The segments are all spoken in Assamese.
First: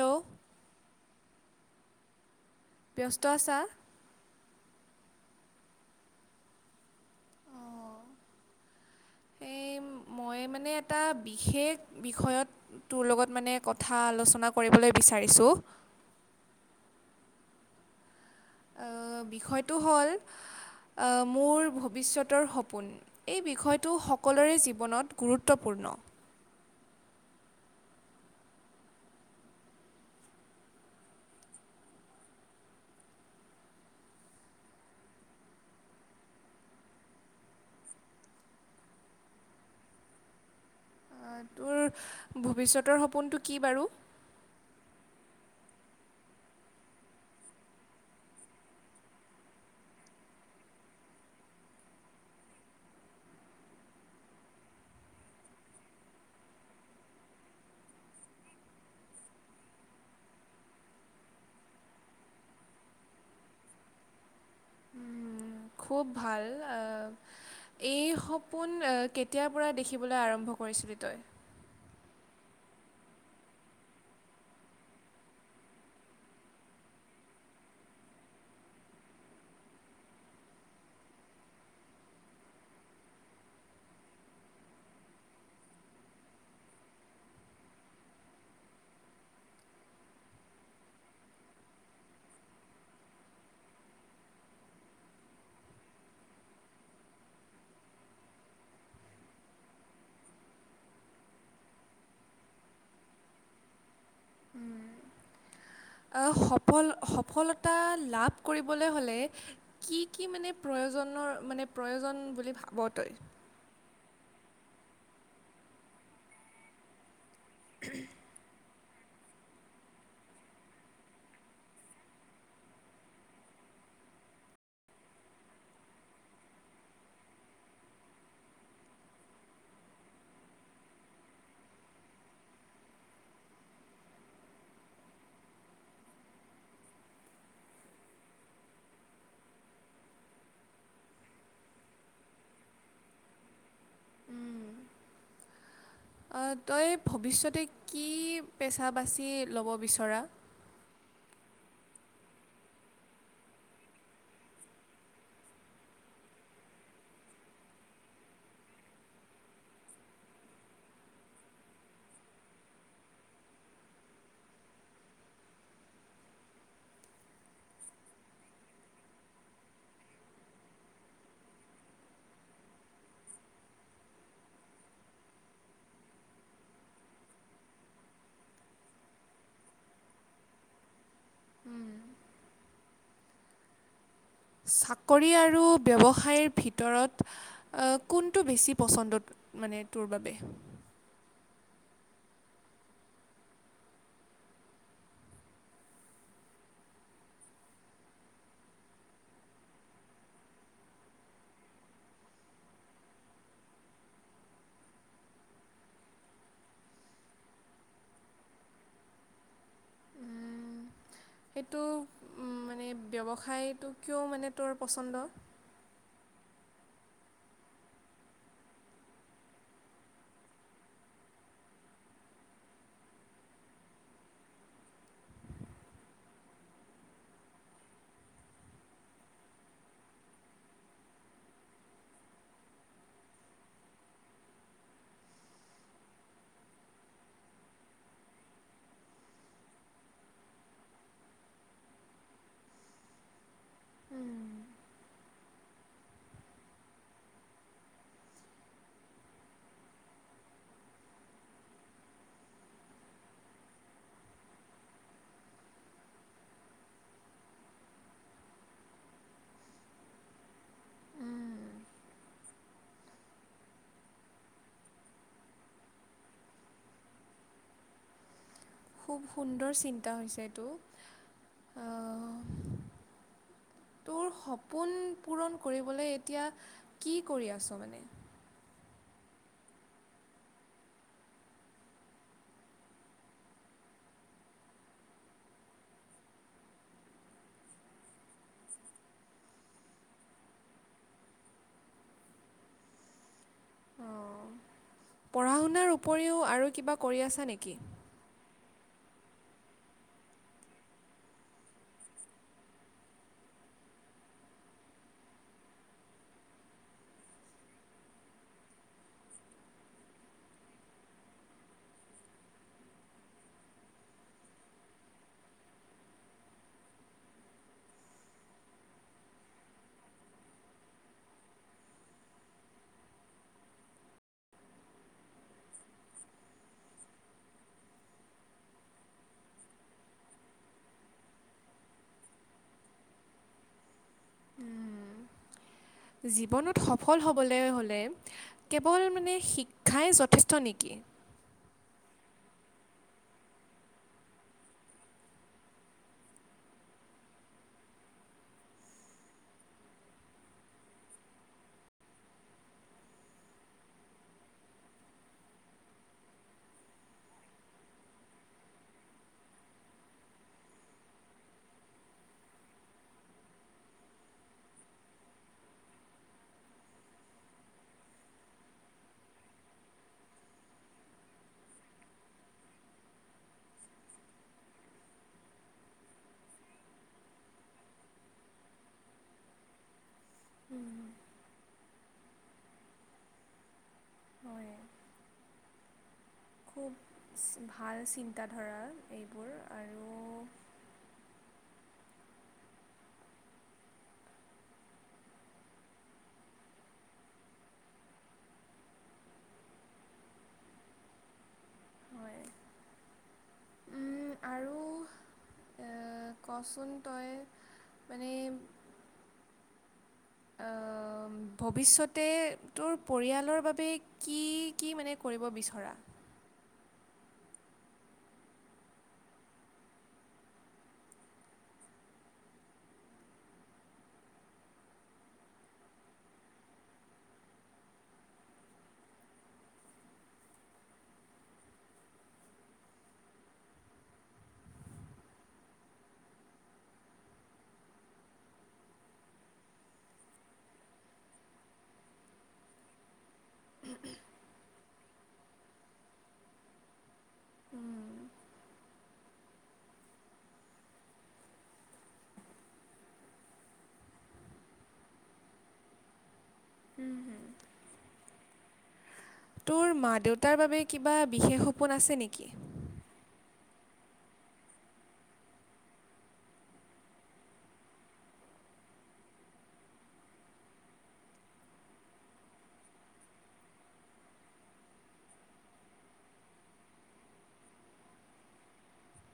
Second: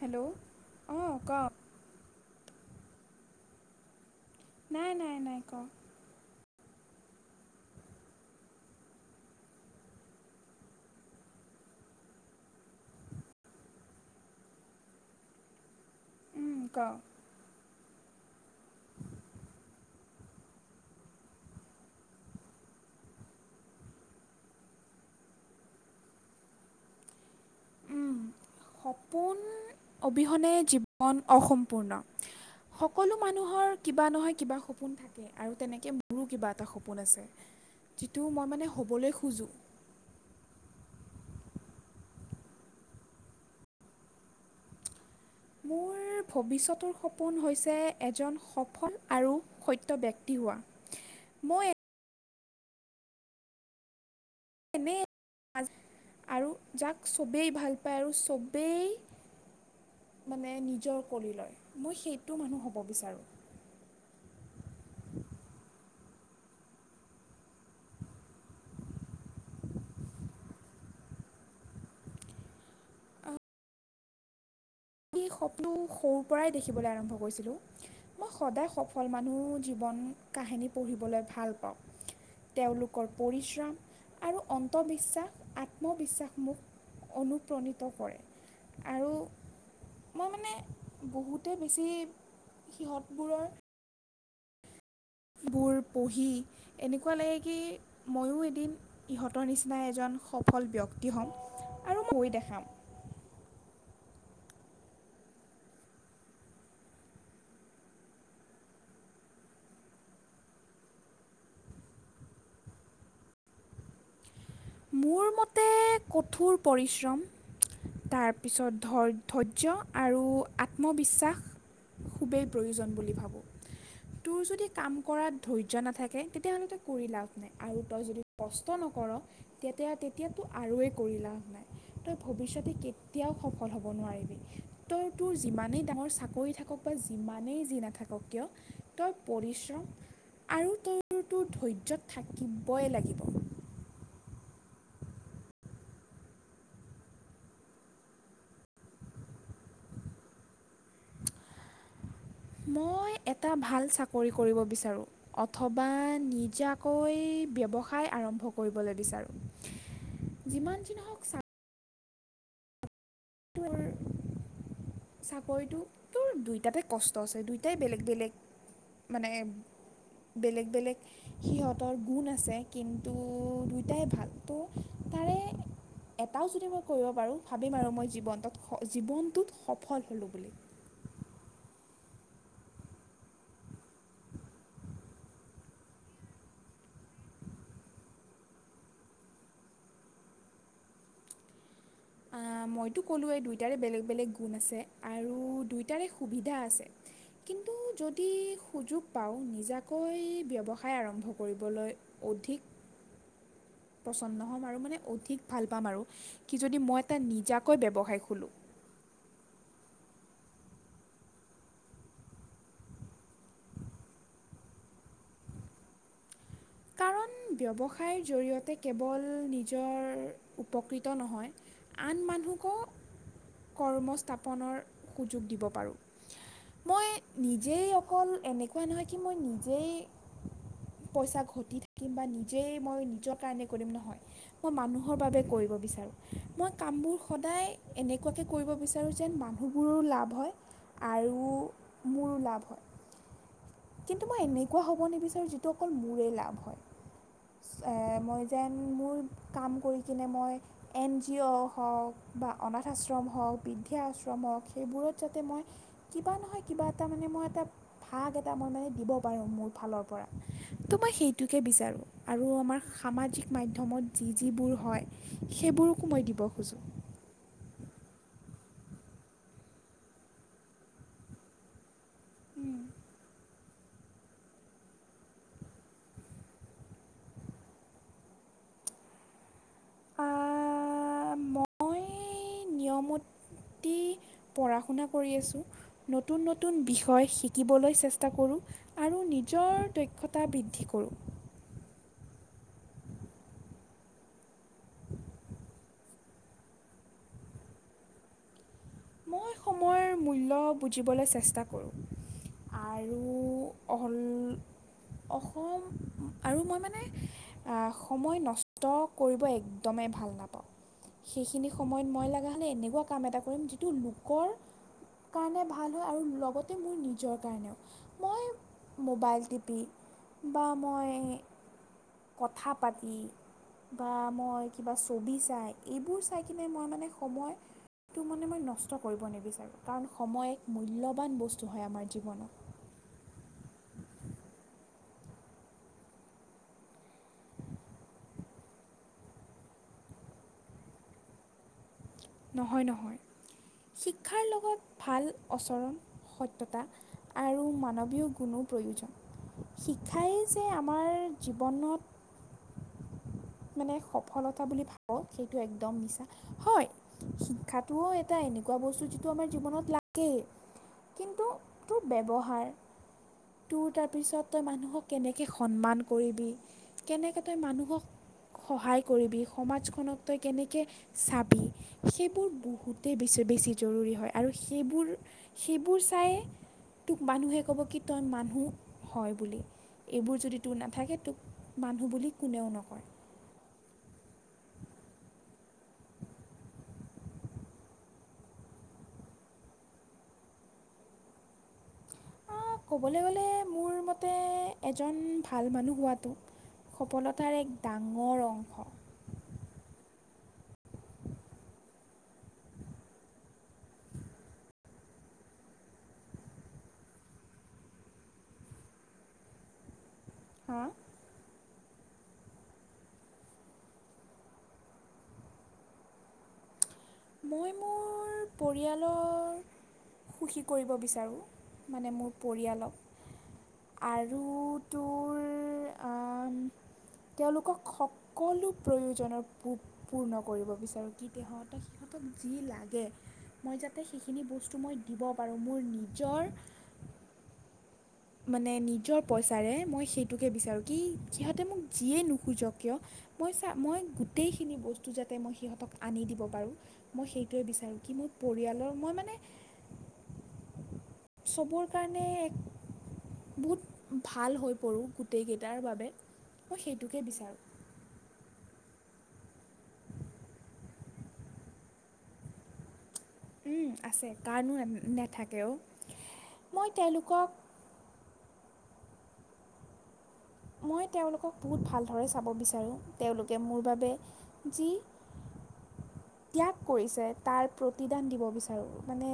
হেল্ল' অঁ কওক ব্যস্ত আছা নাই নাই নাই। অঁ এই মই মানে এটা বিশেষ বিষয়ত তোৰ লগত মানে কথা আলোচনা কৰিবলৈ বিচাৰিছোঁ ক। বিষয়টো হ'ল, অ মোৰ ভৱিষ্যতৰ সপোন। এই বিষয়টো সকলোৰে জীৱনত গুৰুত্বপূৰ্ণ। সপোন অবিহনে জীৱন অসম্পূৰ্ণ, সকলো মানুহৰ কিবা নহয় কিবা সপোন থাকে, আৰু তেনেকৈ মোৰো কিবা এটা সপোন আছে যিটো মই মানে হ'বলৈ খোজোঁ আহ, তোৰ ভৱিষ্যতৰ সপোনটো কি বাৰু? মোৰ ভৱিষ্যতৰ সপোন হৈছে এজন সফল আৰু সত্য ব্যক্তি হোৱা। মই এনে আৰু যাক সবেই ভাল পায় আৰু সবেই মানে নিজৰ কৰি লয় মই সেইটো মানুহ হ'ব বিচাৰোঁ। খুব ভাল এই সপোন কেতিয়াৰ পৰা দেখিবলৈ আৰম্ভ কৰিছিলি তই? এই সপোন সৰুৰ পৰাই দেখিবলৈ আৰম্ভ কৰিছিলোঁ। মই সদায় সফল মানুহ জীৱন কাহিনী পঢ়িবলৈ ভাল পাওঁ, তেওঁলোকৰ পৰিশ্ৰম আৰু অন্তবিশ্বাস আত্মবিশ্বাস মোক অনুপ্ৰাণিত কৰে। আৰু মই মানে বহুতে বেছি সিহঁতবোৰৰ বোৰ পঢ়ি এনেকুৱা লাগে কি ময়ো এদিন ইহঁতৰ নিচিনা এজন সফল ব্যক্তি হ'ম আৰু ময়ো দেখাম। স সফলতা লাভ কৰিবলৈ হ'লে কি কি মানে প্ৰয়োজনৰ প্ৰয়োজন বুলি ভাব তই? মোৰ মতে কঠোৰ পৰিশ্ৰম তাৰপিছত ধৈৰ্য্য আৰু আত্মবিশ্বাস খুবেই প্ৰয়োজন বুলি ভাবোঁ। তোৰ যদি কাম কৰাত ধৈৰ্য্য নাথাকে তেতিয়াহ'লে তই কৰি লাভ নাই আৰু তই যদি কষ্ট নকৰ তেতিয়া তেতিয়া তোৰ আৰুৱেই কৰি লাভ নাই। তই ভৱিষ্যতে কেতিয়াও সফল হ'ব নোৱাৰিবি, তই তোৰ যিমানেই ডাঙৰ চাকৰি থাকক বা যিমানেই যি নাথাকক কিয় তই পৰিশ্ৰম আৰু তই তোৰ ধৈৰ্য্যত থাকিবই লাগিব। উম, তই ভৱিষ্যতে কি পেচা বাচি ল'ব বিচৰা? মই এটা ভাল চাকৰি কৰিব বিচাৰোঁ, অথবা নিজাকৈ ব্যৱসায় আৰম্ভ কৰিবলৈ বিচাৰোঁ। যিমান যি নহওক তোৰ চাকৰিটো তোৰ দুইটাতে কষ্ট আছে দুয়টাই বেলেগ বেলেগ, মানে বেলেগ বেলেগ সিহঁতৰ গুণ আছে কিন্তু দুইটাই ভাল ত' তাৰে এটাও যদি মই কৰিব পাৰোঁ ভাবিম আৰু মই জীৱনটোত জীৱনটোত সফল হ'লোঁ বুলি। চাকৰি আৰু ব্যৱসায়ৰ ভিতৰত কোনটো বেছি পচন্দ মানে তোৰ বাবে? মইতো ক'লোৱৱেই দুয়োটাৰে বেলেগ বেলেগ গুণ আছে। আৰু দুইটাৰে সুবিধা আছে, কিন্তু যদি সুযোগ পাওঁ নিজাকৈ ব্যৱসায় আৰম্ভ কৰিবলৈ অধিক পচন্দ হ'ম আৰু মানে অধিক ভাল পাম আৰু। কি যদি মই এটা নিজাকৈ ব্যৱসায় খোলোঁ। উম, সেইটো মানে ব্যৱসায়টো কিয় মানে তোৰ পচন্দ? কাৰণ ব্যৱসায়ৰ জৰিয়তে কেৱল নিজৰ উপকৃত নহয় আন মানুহকো কৰ্মস্থাপনৰ সুযোগ দিব পাৰোঁ। মই নিজেই অকল এনেকুৱা নহয় কি মই নিজেই পইচা ঘটি থাকিম বা নিজেই মই নিজৰ কাৰণে কৰিম নহয় মই মানুহৰ বাবে কৰিব বিচাৰোঁ। মই কামবোৰ সদায় এনেকুৱাকে কৰিব বিচাৰোঁ যেন মানুহবোৰৰো লাভ হয় আৰু মোৰো লাভ হয়। কিন্তু মই উম, এনেকুৱা হ'ব নিবি তেওঁ যিটো অকল মূৰে লাভ হয়। মই যেন মোৰ কাম কৰি কিনে মই এন জি অ' হওক বা অনাথ আশ্ৰম হওক বৃদ্ধি আশ্ৰম হওক সেইবোৰত যাতে মই কিবা নহয় কিবা এটা মানে মই এটা ভাগ এটা মই মানে দিব পাৰোঁ মোৰ ফালৰ পৰ ত' মই সেই টোকে উম, বিচাৰোঁ আৰু আমাৰ সামাজিক মাধ্যমত যি যিবোৰ হয় সেইবোৰকো মই দিব খোজোঁ। খুব সুন্দৰ চিন্তা হৈছে এইটো। উম। তোৰ সপোন পূৰণ কৰিবলৈ এতিয়া কি কৰি আছ মানে? আ মই নিয়মতি পঢ়া শুনা কৰি আছোঁ। নতুন নতুন বিষয় শিকিবলৈ চেষ্টা কৰোঁ, আৰু নিজৰ দক্ষতা বৃদ্ধি কৰোঁ। পঢ়া শুনাৰ উপৰিও আৰু কিবা কৰি আছা নেকি? মই সময়ৰ মূল্য বুজিবলৈ চেষ্টা কৰোঁ, আৰু অ অসম আৰু মই মানে সময় নষ্ট কৰিব একদমেই ভাল নাপাওঁ। সেইখিনি সময়ত মই লগা হ'লে এনেকুৱা কাম এটা কৰিম যি টো লোকৰ কাৰণে ভাল হয় আৰু লগতে মোৰ নিজৰ কাৰণেও। মই মোবাইল টিভি বা মই কথা পাতি বা মই কিবা ছবি চাই এইবোৰ চাই কিনে মই মানে সময়টো মানে মই কষ্ট কৰিব নিবিচাৰো কাৰণ সময় এক মূল্যবান বস্তু হয় আমাৰ জীৱনত। জীৱনত সফল হ'বলৈ হ'লে কেৱল মানে শিক্ষাই যথেষ্ট নেকি? নহয় নহয় শিক্ষাৰ লগত ভাল আচৰণ আৰু হত্যতা মানৱীয় গুণো প্ৰয়োজন। শিক্ষাই যে আমাৰ জীৱনত মানে সফলতা বুলি ভাব সেইটো একদম মিছা। হয় শিক্ষাটোও এটা এনেকুৱা বস্তু যিটো আমাৰ জীৱনত লাগেই, কিন্তু তোৰ ব্যৱহাৰ তোৰ তাৰপিছত তই মানুহক কেনেকৈ সন্মান কৰিবি, কেনেকে তই মানুহক সহায় কৰিবি সমাজখনক তই কেনেকে চাবি সেইবোৰ বহুতেই বেছি জৰুৰী হয়। আৰু সেইবোৰ সেইবোৰ চাই তোক মানুহে ক'ব কি তই মানুহ হয় বুলি। এইবোৰ যদি তোৰ নাথাকে তোক মানুহ বুলি কোনেও নকয়। হয়, খুব ভাল চিন্তাধাৰা এইবোৰ আৰু। ক'বলৈ গ'লে মোৰ মতে এজন ভাল মানুহ হোৱাটো সফলতাৰ এক ডাঙৰ অংশ। হয়। উম, আৰু এ, কচোন তই, মানে আ, হা? ভৱিষ্যতে তোৰ পৰিয়ালৰ বাবে কি - কি মানে কৰিব বিচৰা? মই মোৰ পৰিয়ালৰ- সুখী কৰিব বিচাৰোঁ। মানে মোৰ পৰিয়ালক। আৰু তোৰ- আম- তেওঁলোকক সকলো প্ৰয়োজনৰ পূ- পূৰ্ণ কৰিব বিচাৰোঁ, কি তে- সিহঁতে সিঁহতক যি লাগে, মই যাতে সেইখিনি বস্তু মই দিব পাৰোঁ। মোৰ নিজৰ মানে নিজৰ পইচাৰে মই সেইটোকে বিচাৰোঁ। কি সিহঁতে মোক যিয়ে নোখোজক কিয়, মই চা- মই গোটেইখিনি বস্তু যাতে মই সিহঁতক আনি দিব পাৰোঁ। মই সে ইটোৱে বিচাৰোঁ কি উম, মোৰ পৰিয়াল মই মানে, চবৰ কাৰণে এক বহুত ভাল হৈ পৰোঁ, গোটেইকেইটাৰ বাবে। মই সেইটোকে বিচাৰোঁ। তোৰ মা-দেউতাৰ বাবে কিবা বিশেষ সপোন আছে নেকি? উম, আছে। কাৰ নো নেথাকে অ'? মই তেওঁলোকক মই তেওঁলোকক বহুত ভালদৰে চাব বিচাৰোঁ। তেওঁলোকে মোৰ বাবে যি ত্যাগ কৰিছে, তাৰ প্ৰতিদান দিব বিচাৰোঁ। মানে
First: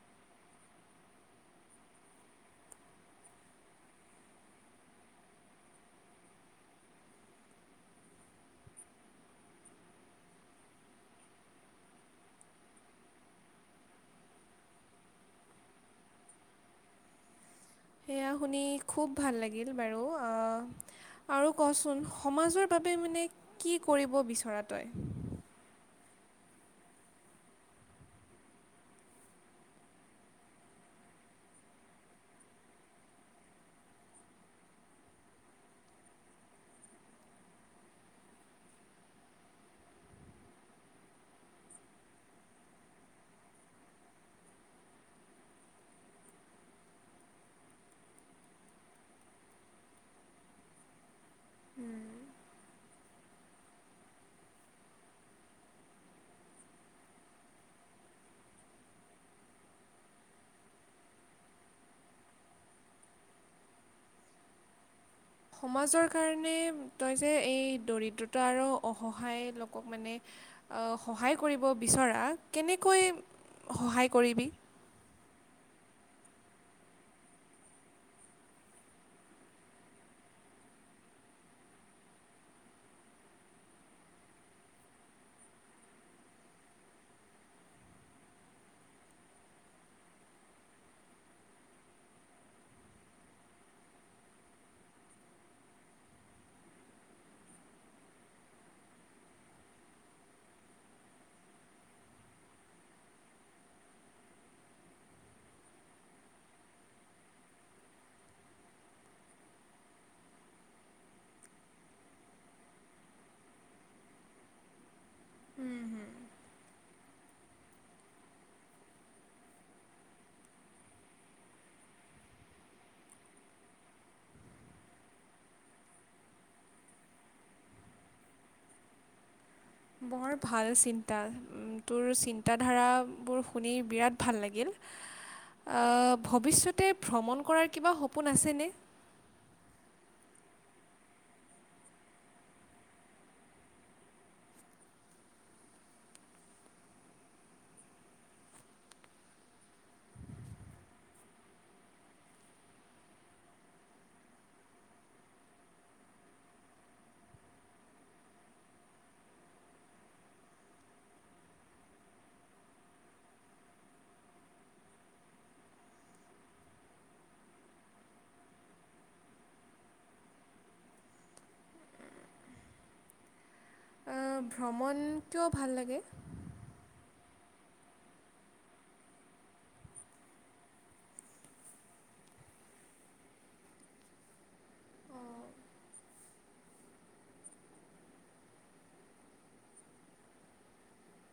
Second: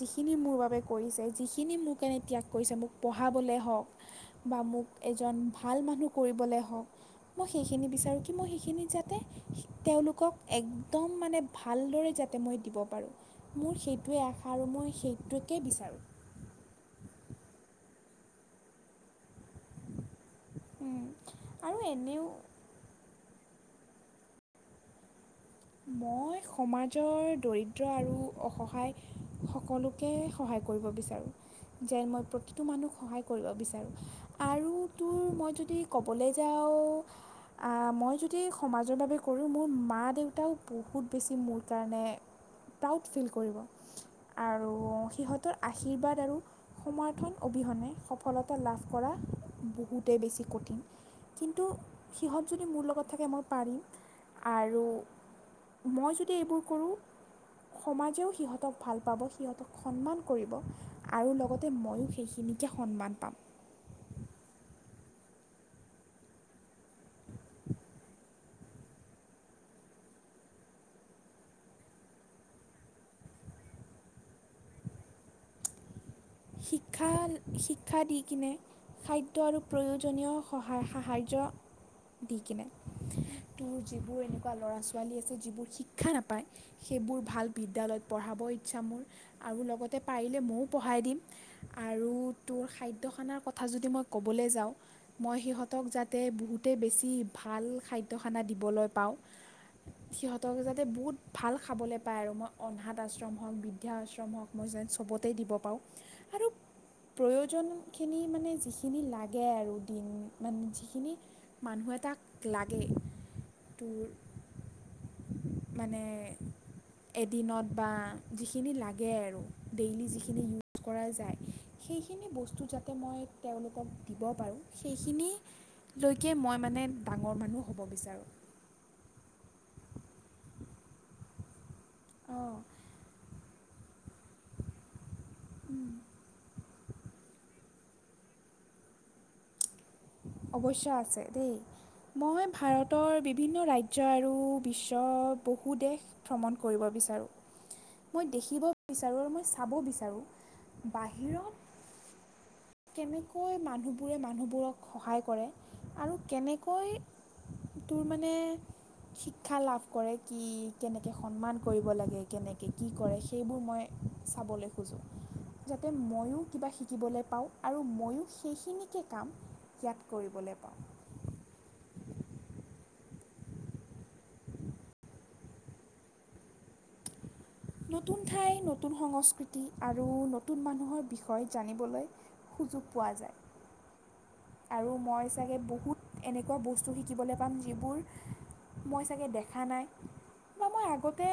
যিখিনি মোৰ বাবে কৰিছে, যিখিনি মোক কেনে ত্যাগ কৰিছে, মোক পঢ়াবলৈ হওঁক বা মোক এজন ভাল মানুহ কৰিবলৈ হওঁক, মই সেইখিনি বিচাৰোঁ। কি মই সেইখিনিত যাতে তেওঁলোকক এক একদম মানে ভালদৰে যাতে মই দিব পাৰোঁ। মোৰ সেইটোৱে আশা আৰু মই সেইটোকে বিচাৰোঁ। সেয়া শুনি খুব ভাল লা গিল বাৰু। অ' আৰু কচোন সমাজৰ বাবে মানে কি কৰিব বিচৰা তই? মই সমাজৰ দৰিদ্ৰ আৰু অসহায় সকলোকে সহায় কৰিব বিচাৰোঁ। যেন মই প্ৰতিটো মানুহক সহায় কৰিব বিচাৰোঁ। আৰু তোৰ মই যদি ক'বলৈ যাওঁ, অ' মই যদি সমাজৰ বাবে কৰোঁ, মোৰ মা-দেউ তাও বহুত বেছি মোৰ কাৰণে প্ৰাউড ফিল কৰিব। আৰু সিহঁতৰ আশীৰ্বাদ আৰু সমাৰ্থন অবিহনে সফলতা লাভ কৰা বহুতেই বেছি কঠিন। কিন্তু সিহঁত যদি মোৰ লগ গত থাকে, মই পাৰিম। আৰু মই যদি এইবোৰ কৰোঁ, সমাজেও সিহঁতক ভাল পাব। সিহঁতক সন্মান কৰিব। আৰু লগতে ময়ো সেইখিনিকে সন্মান পাম। সমাজৰ কাৰণে তই যে এই দৰিদ্ৰতা আৰু অসহায় লোকক মানে, অ'- সহায় কৰিব বিচৰা, কেনেকৈ সহায় কৰিবি? শিক্ষা- শিক্ষা দি কিনে, খাদ্য আৰু প্ৰয়োজনীয় সহায়-সাহাৰ্য্য দি কেনে। তোৰ যিবোৰ এনেকুৱা ল'ৰা-ছোৱালী আছে যিবোৰ শিক্ষা নাপায়, সেইবোৰ ভাল বিদ্যালয়ত পঢ়াব ইচ্ছা মোৰ। আৰু লগতে পাৰিলে ময়ো পঢ়াই দিম। আৰু তোৰ খাদ্য-খানাৰ কথা যদি মই ক'বলৈ যাওঁ, মই সিহঁতক যাতে বহুতে বেছি ভাল খাদ্য খানা দিবলৈ পাওঁ। সিহঁতক যাতে বহুত ভাল খাবলৈ পায় আৰু, মই অনাথ আশ্ৰম হওঁক, বৃদ্ধ্যা আশ্ৰম হওঁক, মই সবতে দিব পাওঁ। আৰু প্ৰয়োজনখিনি মানে যিখিনি লাগে আৰু দিন মানে, যিখিনি মানুহ এটাক লাগে, তোৰ হুম মানে হুম এদিনত বা যিখিনি লাগে আৰু। ডেইলি যিখিনি ইউজ পৰা যায়, সেইখিনি বস্তু যাতে মই তেওঁলোকক দিব পাৰোঁ। সেইখিনিলৈকে মই মানে ডাঙৰ মানুহ হব বিচাৰোঁ। বৰ ভাল চিন্তা, উম। তোৰ অঁ চিন্তাধাৰাবোৰ শুনি বিৰাট ভাল লাগিল। অ' ভৱিষ্যত তে ভ্ৰমণ কৰাৰ কিবা সপোন আছেনে? অৱশ্যে আছে দেই। মই ভাৰতৰ বিভিন্ন ৰাজ্য আৰু বিশ্বৰ বহু দেশ ভ্ৰমণ কৰিব বিচাৰোঁ। মই দেখিব বিচাৰোঁ আৰু মই চাব বিচাৰোঁ, বাহিৰত কেনেকৈ মানুহবোৰে মানুহবোৰক সহায় কৰে। আৰু কেনেকৈ তোৰ মানে শিক্ষা লাভ কৰে? কি কেনেকৈ সন্মান কৰিব লাগে? কেনেকৈ কি কৰে, সেইবোৰ মই চাবলৈ খোজোঁ। যাতে ময়ো কিবা শিকিবলৈ পাওঁ। আৰু ময়ো সেইখিনিকে কাম ইয়াত কৰিবলৈ পাওঁ। অ' ভ্ৰমণ কিয় ভাল লাগে? নতুন ঠাই, নতুন সংস্কৃতি আৰু নতুন মানুহৰ বিষয়ে জানিবলৈ সুযোগ পোৱা যায়। আৰু মই চাগে বহুত এনেকুৱা বস্তু শিকিবলৈ পাম, যিবোৰ মই চাগে দেখা নাই। বা মই আগতে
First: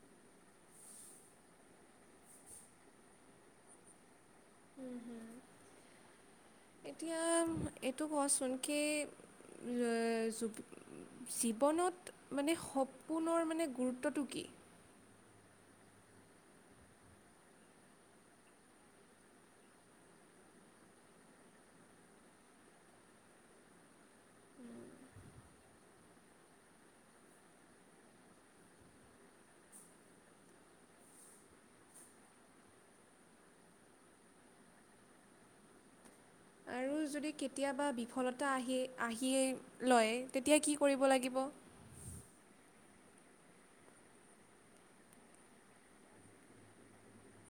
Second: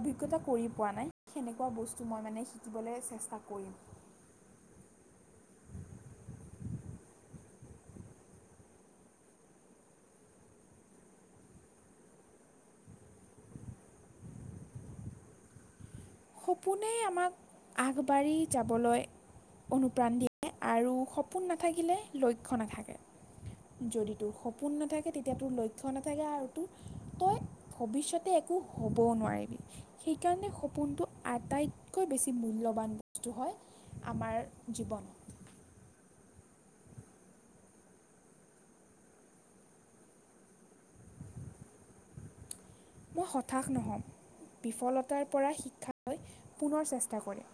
অভিজ্ঞতা কৰি পোৱা নাই, সেনেকুৱা বস্তু মই মানে শিকিবলৈ চেষ্টা কৰিম। উম - হুম। এতিয়া এইটো ক চোন কি অ জীৱনত মানে সপোনৰ মানে গুৰুত্বটো কি। সপোনেই আমাক আগবাঢ়ি যাবলৈ অনুপ্ৰাণ দিয়ে আৰু সপোন নাথাকিলে লক্ষ্য নাথাকে যদি তোৰ সপোন নাথাকে তেতিয়া তোৰ লক্ষ্য নাথাকে আৰু তোৰ তই ভৱিষ্যতে একো হ'বও নোৱাৰিবি সেইকাৰণে সপোনটো। আটাইতকৈ বেছি মূল্যৱান বস্তু হয় আমাৰ জীৱন। আৰু যদি কেতিয়াবা বিফলতা আহি আহিয়ে লয় তেতিয়া কি কৰিব লাগিব। মই হতাশ নহওঁ বিফলতাৰ পৰা শিক্ষা লৈ পুনৰ চেষ্টা কৰিম।